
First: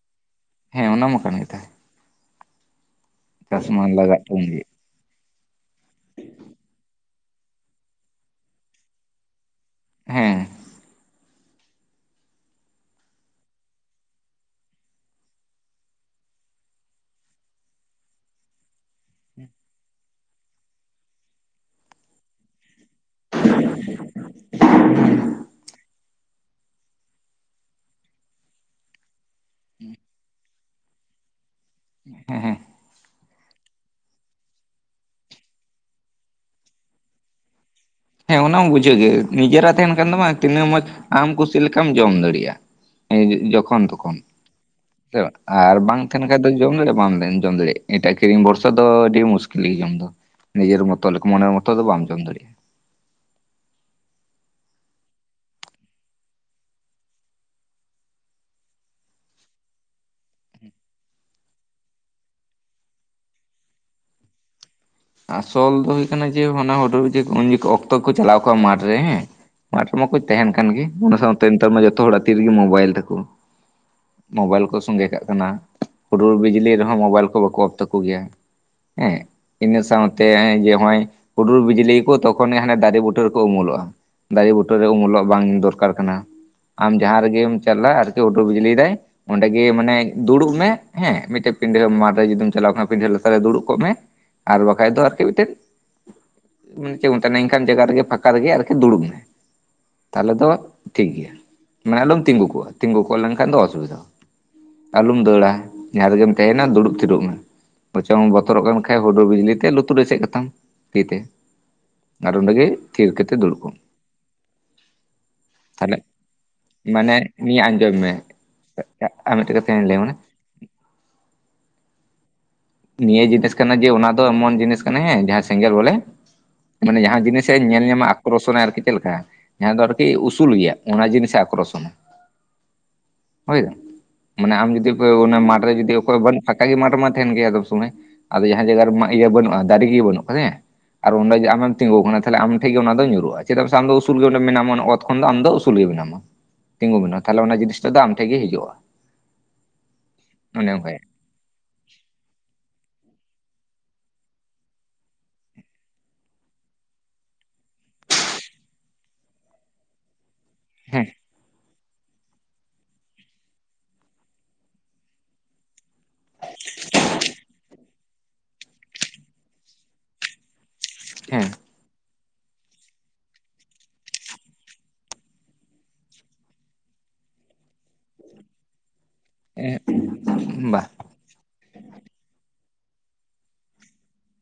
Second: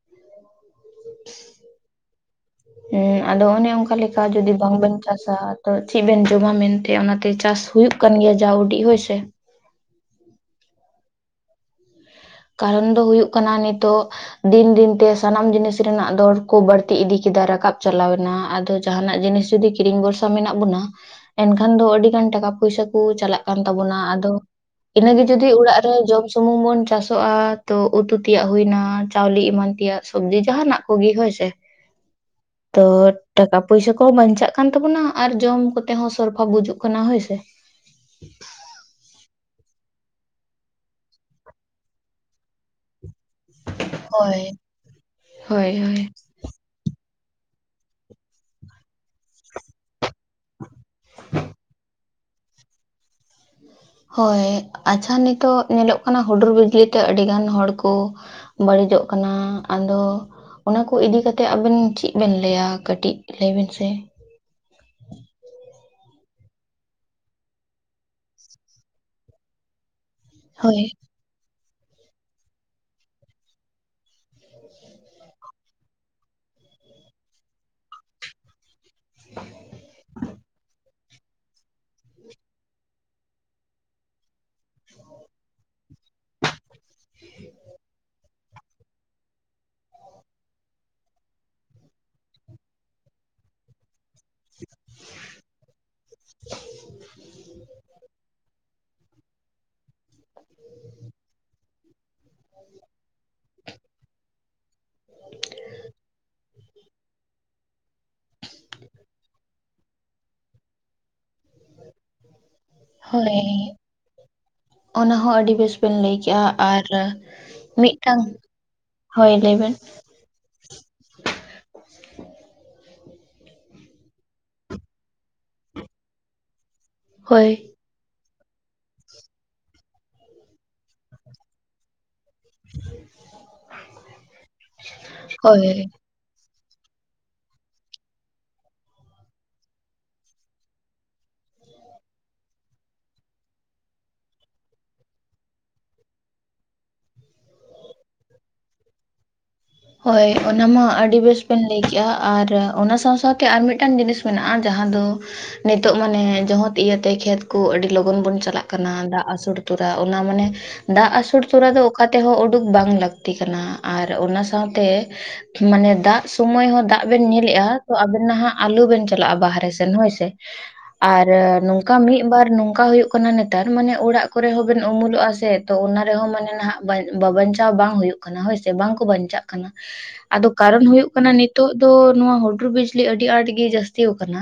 ᱦᱮᱸ ᱚᱱᱟ ᱢᱟ ᱠᱟᱱ ᱜᱮ ᱛᱟᱦᱮᱸ ᱾ ᱦᱩᱸ ᱟᱫᱚ ᱚᱱᱮ ᱢᱟ ᱚᱱᱠᱟ ᱞᱟᱜᱟᱜ ᱞᱮᱠᱟ ᱛᱟᱵᱚᱱ ᱡᱩᱫᱤ ᱜᱮ ᱵᱟᱝ ᱵᱮᱱ ᱪᱟᱥᱼᱟ ᱼᱼ ᱛᱚ ᱪᱤᱫ ᱵᱮᱱ ᱡᱚᱢᱟ ᱢᱮᱱᱛᱮ ᱚᱱᱟᱛᱮ ᱪᱟᱥ ᱦᱩᱭᱩᱜ ᱠᱟᱱ ᱜᱮᱭᱟ ᱡᱟ ᱩᱰᱤᱜ ᱦᱳᱭ ᱥᱮ ᱾ ᱦᱮᱸ ᱾ ᱠᱟᱨᱚᱱ ᱫᱚ ᱦᱩᱭᱩᱜ ᱠᱟᱱᱟ ᱱᱤᱛᱳᱜ ᱼᱼ ᱫᱤᱱ ᱫᱤᱱᱛᱮ ᱥᱟᱱᱟᱢ ᱡᱤᱱᱤᱥ ᱨᱮᱱᱟᱜ ᱫᱚᱨ ᱠᱚ ᱵᱟᱹᱲᱛᱤ ᱤᱫᱤ ᱠᱮᱫᱟ ᱨᱟᱠᱟᱵ ᱪᱟᱞᱟᱣ ᱮᱱᱟ ᱟᱫᱚ ᱼᱼ ᱡᱟᱦᱱᱟᱜ ᱡᱤᱱᱤᱥ ᱡᱩᱫᱤ ᱠᱤᱨᱤᱧ ᱵᱷᱚᱨᱥᱟ ᱢᱮᱱᱟᱜ ᱵᱚᱱᱟ ᱮᱱᱠᱷᱟᱱ ᱫᱚ ᱟᱹᱰᱤ ᱜᱟᱱ ᱴᱟᱠᱟ ᱯᱚᱭᱥᱟ ᱼᱼ ᱠᱩ ᱪᱟᱞᱟᱜ ᱠᱟᱱ ᱛᱟᱵᱚᱱᱟ ᱟᱫᱚ ᱤᱱᱟᱹᱜᱮ ᱡᱩᱫᱤ ᱚᱲᱟᱜ ᱨᱮ ᱡᱚᱢ ᱥᱩᱢᱩᱝ ᱵᱚᱱ ᱪᱟᱥ ᱼᱼ <unintelligible> ᱛᱚ ᱩᱛᱩ ᱛᱮᱭᱟᱜ ᱦᱩᱭᱱᱟ ᱪᱟᱣᱞᱮ ᱮᱢᱟᱱ ᱛᱮᱭᱟᱜ ᱥᱚᱵᱡᱤ ᱡᱟᱦᱟᱱᱟᱜ ᱠᱚ ᱜᱤ ᱦᱳᱭ ᱥᱮ ᱾ ᱦᱮᱸ ᱦᱮᱸ ᱛᱚ ᱴᱟᱠᱟ ᱯᱚᱭᱥᱟ ᱠᱚᱦᱚᱸ ᱵᱟᱧᱪᱟᱜ ᱠᱟᱱ ᱛᱟᱵᱚᱱᱟ ᱟᱨ ᱡᱚᱢ ᱠᱚᱛᱮ ᱦᱚᱸ ᱥᱚᱨᱯᱷᱟ ᱵᱩᱡᱩᱜ ᱠᱟᱱᱟ ᱦᱳᱭᱥᱮ <inaudible> ᱦᱮᱸ ᱚᱱᱟ ᱢᱟ ᱵᱩᱡᱷᱟᱹᱜ ᱜᱮ ᱱᱤᱡᱮᱨᱟᱜ ᱛᱟᱦᱮᱱ ᱠᱷᱟᱱ ᱫᱚ ᱵᱟᱝ ᱛᱤᱱᱟᱹᱜ ᱢᱚᱡ ᱟᱢ ᱠᱩᱥᱤ ᱞᱮᱠᱟᱢ ᱡᱚᱢ ᱫᱟᱲᱤᱭᱟᱜ ᱡᱚᱠᱷᱚᱱ ᱛᱚᱠᱷᱚᱱ ᱦᱳᱭ ᱦᱳᱭ ᱟᱨ ᱦᱳᱭ ᱵᱟᱝ ᱛᱟᱦᱮᱱ ᱦᱮᱸᱛᱚ ᱡᱚᱢ ᱫᱟᱲᱤᱜ ᱵᱟᱢ ᱜᱮᱢ ᱡᱚᱢ ᱫᱟᱲᱤᱜ ᱮᱴᱟᱜ ᱠᱤᱨᱤᱧ ᱵᱷᱚᱨᱥᱟ ᱫᱚ ᱟᱰᱤ ᱢᱩᱥᱠᱤᱞ ᱜᱮ ᱡᱚᱢ ᱫᱚ ᱱᱤᱡᱮᱨ ᱢᱚᱛᱚ ᱞᱮᱠ ᱢᱚᱱᱮᱨ ᱢᱚᱛᱚ ᱫᱚ ᱵᱟᱢ ᱡᱚᱢ ᱫᱟᱲᱤᱜ-ᱟ ᱦᱳᱭ ᱦᱳᱭ ᱟᱪᱪᱷᱟ ᱱᱤᱛᱚᱜ ᱧᱮᱞᱚᱜ ᱠᱟᱱᱟ ᱦᱩᱰᱩᱨ ᱵᱤᱡᱽᱞᱤ ᱛᱮ ᱟᱹᱰᱤ ᱜᱟᱱ ᱦᱚᱲ ᱠᱚ ᱵᱟᱹᱲᱤᱡᱚᱜ ᱠᱟᱱᱟ ᱟᱫᱚ ᱚᱱᱟ ᱠᱚ ᱤᱫᱤ ᱠᱟᱛᱮᱜ ᱟᱵᱤᱱ ᱪᱮᱫ ᱵᱮᱱ ᱞᱟᱹᱭᱟ ᱠᱟᱹᱴᱤᱡ ᱞᱟᱹᱭ ᱵᱤᱱ ᱥᱮ ᱟᱥᱚᱞ ᱫᱚ ᱦᱩᱭᱩᱜ ᱠᱟᱱᱟ ᱡᱮ ᱦᱟᱱᱟ ᱦᱩᱰᱩᱨ ᱡᱮ ᱩᱱ ᱚᱠᱛᱚ ᱠᱚ ᱪᱟᱞᱟᱣ ᱠᱚᱜᱼᱟ ᱢᱟᱴᱷ ᱨᱮ ᱦᱮᱸ ᱢᱟᱴᱷ ᱨᱮᱢᱟᱠᱚ ᱛᱟᱦᱮᱱ ᱠᱟᱱ ᱦᱳᱭ ᱜᱮ ᱚᱱᱟ ᱥᱟᱶᱛᱮ ᱱᱮᱛᱟᱨ ᱢᱟ ᱡᱚᱛᱚ ᱦᱚᱲᱟᱜ ᱛᱤ ᱨᱮᱜᱮ ᱢᱳᱵᱟᱭᱤᱞ ᱛᱟᱠᱚ ᱢᱳᱚᱵᱟᱭᱤᱞ ᱠᱚ ᱥᱚᱸᱜᱮ ᱠᱟᱜ ᱠᱟᱱᱟ ᱦᱩᱰᱩᱨ ᱵᱤᱡᱽᱞᱤ ᱨᱮᱦᱚᱸ ᱢᱳᱚᱵᱟᱭᱤᱞ ᱠᱚ ᱵᱟᱠᱚ ᱚᱯᱷ ᱛᱟᱠᱚ ᱜᱮᱭᱟ ᱦᱮᱸ <inaudible> ᱤᱱᱟᱹ ᱥᱟᱶᱛᱮ ᱡᱮ ᱱᱚᱜᱚᱭ ᱦᱩᱰᱩᱨ ᱵᱤᱡᱽᱞᱤ ᱠᱚ ᱛᱚᱠᱷᱚᱱ ᱜᱮ ᱦᱟᱱᱮ ᱫᱟᱨᱮ ᱵᱩᱴᱟᱹ ᱨᱮ ᱠᱚ ᱩᱢᱩᱞᱚᱜᱼᱟ ᱫᱟᱨᱮ ᱵᱩᱴᱟᱹᱨᱮ ᱩᱢᱩᱞᱚᱜ ᱵᱟᱝ ᱫᱚᱨᱠᱟᱨ ᱠᱟᱱᱟ ᱟᱢ ᱡᱟᱦᱟᱸ ᱨᱮᱜᱮᱢ ᱪᱟᱞᱟᱜ ᱟᱨ <inaudible> ᱵᱤᱡᱽᱞᱤ ᱫᱟᱭ ᱚᱸᱰᱮᱜ ᱜᱮ ᱢᱟᱱᱮ ᱫᱩᱲᱩᱵ ᱢᱮ ᱦᱮᱸ ᱢᱤᱫᱴᱮᱡ ᱯᱤᱰᱷᱟᱹ ᱢᱟᱴᱷ ᱨᱮ ᱡᱩᱫᱤᱢ ᱪᱟᱞᱟᱣ ᱠᱷᱟᱱ ᱯᱤᱰᱷᱟᱹ ᱞᱟᱛᱟ ᱨᱮ ᱫᱩᱲᱩᱵ ᱠᱚᱜ ᱢᱮ ᱟᱨ ᱵᱟᱠᱷᱟ ᱫᱚ ᱟᱨᱠᱤ ᱢᱤᱫᱴᱮᱱ ᱢᱟᱱ ᱪᱮᱫ ᱢᱮᱱᱟ ᱮᱱᱠᱟᱱ ᱡᱟᱭᱜᱟ ᱨᱮᱜᱮ ᱯᱷᱟᱠᱟ ᱨᱮᱜᱮ ᱟᱨᱠᱤ ᱱᱩᱨᱩᱵ ᱢᱮ ᱛᱟᱦᱚᱞᱮ ᱫᱚ ᱴᱷᱤᱠ ᱜᱮᱭᱟ ᱢᱟᱱᱮ ᱟᱞᱚᱢ ᱛᱤᱸᱜᱩ ᱠᱚᱜᱼᱟ ᱛᱤᱜᱩ ᱠᱚᱜ ᱞᱮᱱᱠᱷᱟᱱ ᱫᱚ ᱚᱥᱩᱵᱤᱫᱷᱟ ᱟᱞᱚᱢ ᱫᱟᱹᱲᱟ ᱡᱟᱦᱟᱸ ᱨᱮᱜᱮᱢ ᱛᱟᱦᱮᱱᱟ ᱫᱩᱲᱩᱵ ᱛᱤᱲᱩᱵ ᱢᱮ ᱵᱚᱛᱚᱨᱚᱜ ᱠᱟᱱ ᱠᱷᱟᱡ <inaudible> ᱵᱤᱡᱽᱞᱤ ᱛᱮ ᱞᱩᱛᱩᱨ ᱥᱮᱫ ᱠᱟᱛᱟᱢ ᱛᱤ ᱛᱮ ᱟᱨ ᱚᱸᱰᱮ ᱜᱮ ᱛᱷᱤᱨ ᱠᱟᱛᱮ ᱦᱳᱭ ᱫᱩᱲᱩᱵ ᱠᱚᱢ ᱚᱱᱟ ᱦᱚᱸ ᱟᱹᱰᱤ ᱵᱮᱥ ᱵᱮᱱ ᱞᱟᱹᱭ ᱠᱮᱜᱼᱟ ᱟᱨ ᱢᱟᱱᱮ ᱱᱤᱭᱟᱹ ᱟᱸᱡᱚᱢ ᱢᱮ ᱢᱤᱫᱴᱟᱝ <unintelligible> ᱦᱳᱭ ᱟᱨ ᱢᱤᱫᱴᱤᱡ ᱞᱟᱹᱭ ᱵᱮᱱ ᱠᱟᱛᱷᱟᱧ ᱞᱟᱹᱭᱟᱢᱟ ᱠᱟᱱᱟ ᱱᱤᱭᱟᱹ ᱡᱤᱱᱤᱥ ᱠᱟᱱᱟ ᱡᱮ ᱚᱱᱟ ᱫᱚ ᱮᱢᱚᱱ ᱡᱤᱱᱤᱥ ᱠᱟᱱᱟ ᱦᱮᱸ ᱡᱟᱦᱟᱸ ᱥᱮᱸᱜᱮᱞ ᱵᱚᱞᱮ ᱢᱟᱱᱮ ᱡᱟᱦᱟᱸ ᱡᱤᱱᱤᱥ ᱦᱳᱭ ᱮ ᱧᱮᱞ ᱧᱟᱢᱟ ᱟᱠᱚᱨᱥᱚᱱᱟ ᱟᱨᱠᱤ ᱪᱮᱫ ᱞᱮᱠᱟ ᱡᱟᱦᱟᱸ ᱫᱚ ᱟᱨᱠᱤ ᱩᱥᱩᱞ ᱜᱮᱭᱟ ᱚᱱᱟ ᱡᱤᱱᱤᱥᱮ ᱟᱠᱨᱚᱥᱚᱱᱟ ᱦᱳᱭ ᱢᱟᱱᱮ ᱟᱢ ᱡᱩᱫᱤ ᱚᱱᱟ ᱦᱳᱭ ᱢᱟᱴᱷᱨᱮ ᱡᱩᱫᱤ ᱚᱠᱚᱭ ᱵᱟᱹᱱᱩᱜ ᱯᱷᱟᱸᱠᱟ ᱜᱮ ᱢᱟᱴᱷ ᱢᱟ ᱛᱟᱦᱮᱱ ᱜᱮᱭᱟ ᱮᱫᱚᱢ ᱥᱚᱢᱚᱭ ᱟᱫᱚ ᱡᱟᱦᱟᱸ ᱡᱟᱭᱜᱟ ᱨᱮ ᱤᱭᱟᱹ ᱵᱟᱹᱱᱩᱜᱼᱟ ᱫᱟᱨᱮ ᱜᱮ ᱵᱟᱹᱱᱩᱜ ᱦᱮᱸ ᱟᱨ ᱚᱸᱰᱮ ᱜᱮ ᱟᱢᱮᱢ ᱛᱤᱸᱜᱩ ᱟᱠᱟᱱᱟ ᱛᱟᱦᱞᱮ ᱟᱢ ᱴᱷᱮᱱ ᱜᱮ ᱚᱱᱟ ᱫᱚ ᱧᱩᱨᱩᱜᱼᱟ ᱪᱮᱫᱟᱜ ᱥᱮ ᱟᱢᱫᱚ ᱩᱥᱩᱞ ᱜᱮ ᱚᱸᱰᱮ ᱢᱮᱱᱟᱢ ᱛᱚᱠᱷᱚᱱ ᱫᱚ ᱟᱢ ᱫᱚ ᱩᱥᱩᱞ ᱜᱮ ᱢᱮᱱᱟᱢᱟ ᱛᱤᱸᱜᱩ ᱢᱮᱱᱟᱢᱟ ᱛᱟᱦᱚᱞᱮ ᱚᱱᱟ ᱡᱤᱱᱤᱥᱴᱟᱜ ᱫᱚ ᱟᱢ ᱴᱷᱮᱱ ᱜᱮ ᱦᱤᱡᱩᱜᱼᱟ ᱦᱳᱭ ᱚᱱᱟ ᱚᱱᱮ ᱢᱟ ᱚᱱᱠᱟᱭᱟ ᱟᱹᱰᱤ ᱵᱮᱥ ᱵᱮᱱ ᱞᱟᱹᱭ ᱠᱮᱜᱼᱟ ᱟᱨ ᱚᱱᱟ ᱥᱟᱶ ᱥᱟᱶ ᱛᱮ ᱟᱨ ᱢᱤᱫᱴᱟᱱ ᱡᱤᱱᱤᱥ ᱢᱮᱱᱟᱜᱼᱟ ᱡᱟᱦᱟᱸ ᱫᱚ ᱱᱤᱛᱚᱜ ᱢᱟᱱᱮ ᱡᱚᱛ ᱤᱭᱟᱹᱛᱮ ᱠᱷᱮᱛ ᱠᱚ ᱟᱹᱰᱤ ᱞᱚᱜᱚᱱ ᱵᱚᱱ ᱪᱟᱞᱟᱜ ᱠᱟᱱᱟ ᱫᱟᱜ ᱟᱹᱥᱳᱨ ᱠᱮᱫᱟ ᱚᱱᱟ ᱢᱟᱱᱮ ᱦᱮᱸ ᱫᱟᱜ ᱟᱥᱩᱨ ᱛᱚᱨᱟ ᱫᱚ ᱚᱠᱟ ᱛᱮᱦᱚᱸ ᱩᱰᱩᱠ ᱵᱟᱝ ᱞᱟᱹᱠᱛᱤ ᱠᱟᱱᱟ ᱟᱨ ᱚᱱᱟ ᱥᱟᱶᱛᱮ ᱢᱟᱱᱮ ᱫᱟᱜ ᱥᱩᱢᱚᱭ ᱦᱚᱸ ᱫᱟᱜ ᱵᱮᱱ ᱧᱮᱞᱮᱜᱼᱟ ᱛᱚ ᱟᱵᱮᱱ ᱱᱟᱦᱟᱜ ᱟᱞᱩ ᱵᱮᱱ ᱪᱟᱞᱟᱜᱼᱟ ᱵᱟᱦᱨᱮ ᱥᱮᱱ ᱦᱳᱭ ᱥᱮ <inaudible> ᱟᱨᱦᱚ ᱢᱤᱫ ᱵᱟᱨ ᱱᱚᱝᱠᱟ ᱦᱩᱭᱩᱜ ᱠᱟᱱᱟ ᱱᱮᱛᱟᱨ ᱢᱟᱱᱮ ᱚᱲᱟᱜ ᱠᱚᱨᱮ ᱦᱚᱸᱵᱚᱱ ᱩᱢᱩᱞᱚᱜᱼᱟ ᱥᱮ ᱛᱚ ᱚᱱᱟ ᱨᱮᱦᱚᱸ ᱢᱟᱱᱮ ᱱᱟᱦᱟᱜ ᱵᱟᱧᱪᱟᱣ ᱵᱟᱝ ᱦᱩᱭᱩᱜ ᱠᱟᱱᱟ ᱦᱳᱭ ᱥᱮ ᱵᱟᱝᱠᱚ ᱵᱟᱧᱪᱟᱜ ᱠᱟᱱᱟ ᱟᱫᱚ ᱦᱮᱸ ᱵᱟ ᱠᱟᱨᱚᱱ ᱦᱩᱭᱩᱜ ᱠᱟᱱᱟ ᱱᱤᱛᱚᱜ ᱫᱚ ᱱᱚᱣᱟ ᱦᱩᱰᱩᱨ ᱵᱤᱡᱽᱞᱤ ᱟᱹᱰᱤ ᱟᱸᱴ ᱜᱮ ᱡᱟᱹᱥᱛᱤ ᱟᱠᱟᱱᱟ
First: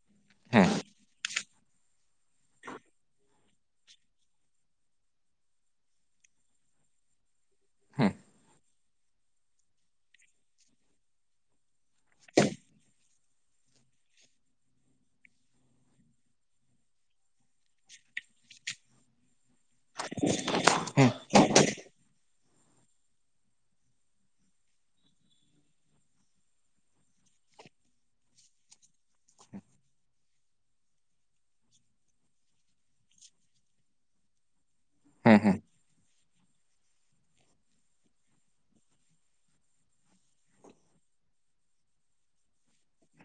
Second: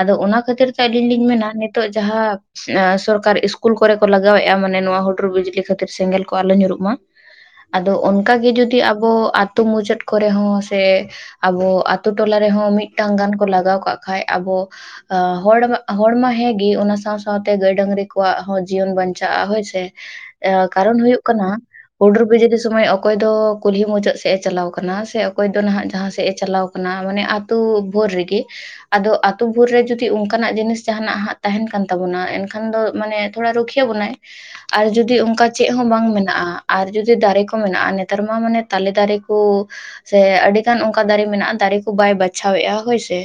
ᱟᱫᱚ ᱚᱱᱟ ᱦᱮᱸ ᱠᱷᱟᱹᱛᱤᱨ ᱛᱮ ᱟᱹᱞᱤᱧ ᱞᱤᱧ ᱢᱮᱱᱟ ᱱᱤᱛᱚᱜ ᱡᱟᱦᱟᱸ ᱥᱚᱨᱠᱟᱨ ᱤᱥᱠᱩᱞ ᱠᱚᱨᱮ ᱠᱚ ᱞᱟᱜᱟᱣᱮᱫᱼᱟ ᱢᱟᱱᱮ ᱱᱚᱣᱟ ᱦᱩᱰᱩᱨ ᱵᱤᱡᱽᱞᱤ ᱠᱷᱟᱹᱛᱤᱨ ᱥᱮᱸᱜᱮᱞ ᱠᱚ ᱟᱞᱚ ᱧᱩᱨᱩᱜ ᱢᱟ <inaudible> ᱟᱫᱚ ᱚᱱᱠᱟᱜ ᱜᱮ ᱡᱩᱫᱤ ᱟᱵᱚ ᱟᱛᱳ ᱢᱩᱪᱟᱹᱫ ᱠᱚᱨᱮ ᱦᱚᱸ ᱥᱮ ᱟᱵᱚ ᱟᱛᱳ ᱴᱚᱞᱟ ᱨᱮᱦᱚᱸ ᱢᱤᱫᱴᱟᱝ ᱜᱟᱱ ᱠᱚ ᱞᱟᱜᱟᱣ ᱠᱟᱜ ᱠᱷᱟᱱ ᱟᱵᱚ ᱦᱚᱲ ᱦᱚᱲᱢᱟ ᱦᱮᱸᱜᱮ ᱚᱱᱟ ᱥᱟᱶ ᱥᱟᱶ ᱛᱮ ᱜᱟᱹᱭ ᱰᱟᱺᱝᱨᱤ ᱠᱚᱣᱟᱜ ᱦᱚᱸ ᱡᱤᱭᱚᱱ ᱵᱟᱧᱪᱟᱜᱼᱟ ᱦᱳᱭ ᱥᱮ ᱠᱟᱨᱚᱱ ᱦᱮᱸ ᱦᱩᱭᱩᱜ ᱠᱟᱱᱟ ᱦᱩᱰᱩᱨ ᱵᱤᱡᱽᱞᱤ ᱥᱚᱢᱚᱭ ᱚᱠᱚᱭ ᱫᱚ ᱠᱩᱞᱦᱤ ᱢᱩᱪᱟᱹᱫ ᱥᱮ ᱥᱮᱜ ᱮ ᱪᱟᱞᱟᱣ ᱟᱠᱟᱱᱟ ᱥᱮ ᱚᱠᱚᱭ ᱫᱚ ᱱᱟᱦᱟᱜ ᱡᱟᱦᱟᱸ ᱥᱮᱡ ᱮ ᱪᱟᱞᱟᱣ ᱟᱠᱟᱱᱟ ᱢᱟᱱᱮ ᱟᱛᱩ ᱵᱷᱳᱨ ᱨᱮᱜᱮ ᱟᱫᱚ ᱟᱛᱩ ᱵᱷᱳᱨ ᱨᱮ ᱡᱚᱫᱤ ᱚᱱᱠᱟᱱᱟᱜ ᱡᱤᱱᱤᱥ ᱡᱟᱦᱟᱱᱟᱜ ᱦᱟᱸᱜ ᱛᱟᱦᱮᱱ ᱠᱟᱱ ᱛᱟᱵᱚᱱᱟ ᱮᱱᱠᱷᱟᱱ ᱫᱚ ᱢᱟᱱᱮ ᱛᱷᱚᱲᱟ ᱨᱩᱠᱷᱤᱭᱟᱹ ᱵᱚᱱᱟᱭ ᱟᱨ ᱡᱩᱫᱤ ᱦᱮᱸ ᱚᱱᱠᱟ ᱦᱮᱸ ᱪᱮᱫ ᱦᱚᱸ ᱵᱟᱝ ᱢᱮᱱᱟᱜᱼᱟ ᱟᱨ ᱡᱩᱫᱤ ᱫᱟᱨᱮ ᱠᱚ ᱢᱮᱱᱟᱜᱼᱟ ᱱᱮᱛᱟᱨ ᱢᱟ ᱢᱟᱱᱮ ᱛᱟᱞᱮ ᱫᱟᱨᱮ ᱥᱮ ᱟᱹᱰᱤ ᱜᱟᱱ ᱚᱱᱠᱟ ᱫᱟᱨᱮ ᱢᱮᱱᱟᱜᱼᱟ ᱫᱟᱨᱮ ᱠᱚ ᱵᱟᱭ ᱵᱟᱪᱷᱟᱣ ᱮᱼᱟ ᱦᱳᱭᱥᱮ᱾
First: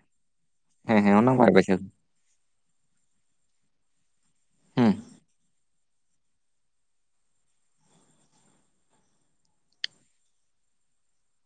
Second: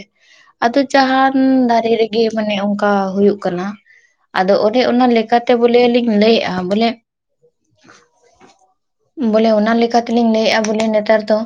ᱟᱫᱚ ᱦᱮᱸ ᱦᱮᱸ ᱡᱟᱦᱟᱱᱻ ᱚᱱᱟ ᱵᱟᱭ ᱵᱟᱡᱷᱟᱣ ᱫᱟᱨᱮ ᱨᱮᱜᱮ ᱢᱟᱱᱮ ᱚᱱᱠᱟ ᱦᱩᱭᱩᱜ ᱠᱟᱱᱟ᱾ ᱟᱫᱚ ᱚᱱᱮ ᱦᱮᱸ ᱚᱱᱟ ᱞᱮᱠᱟᱛᱮ ᱵᱚᱞᱮ ᱞᱤᱧ ᱞᱟᱹᱭᱮᱼᱟ ᱵᱚᱞᱮ ᱵᱚᱞᱮ ᱚᱱᱟ ᱞᱮᱠᱟ ᱛᱮᱞᱤᱧ ᱞᱟᱹᱭᱮᱼᱟ ᱵᱚᱞᱮ ᱱᱮᱛᱟᱨ ᱫᱚ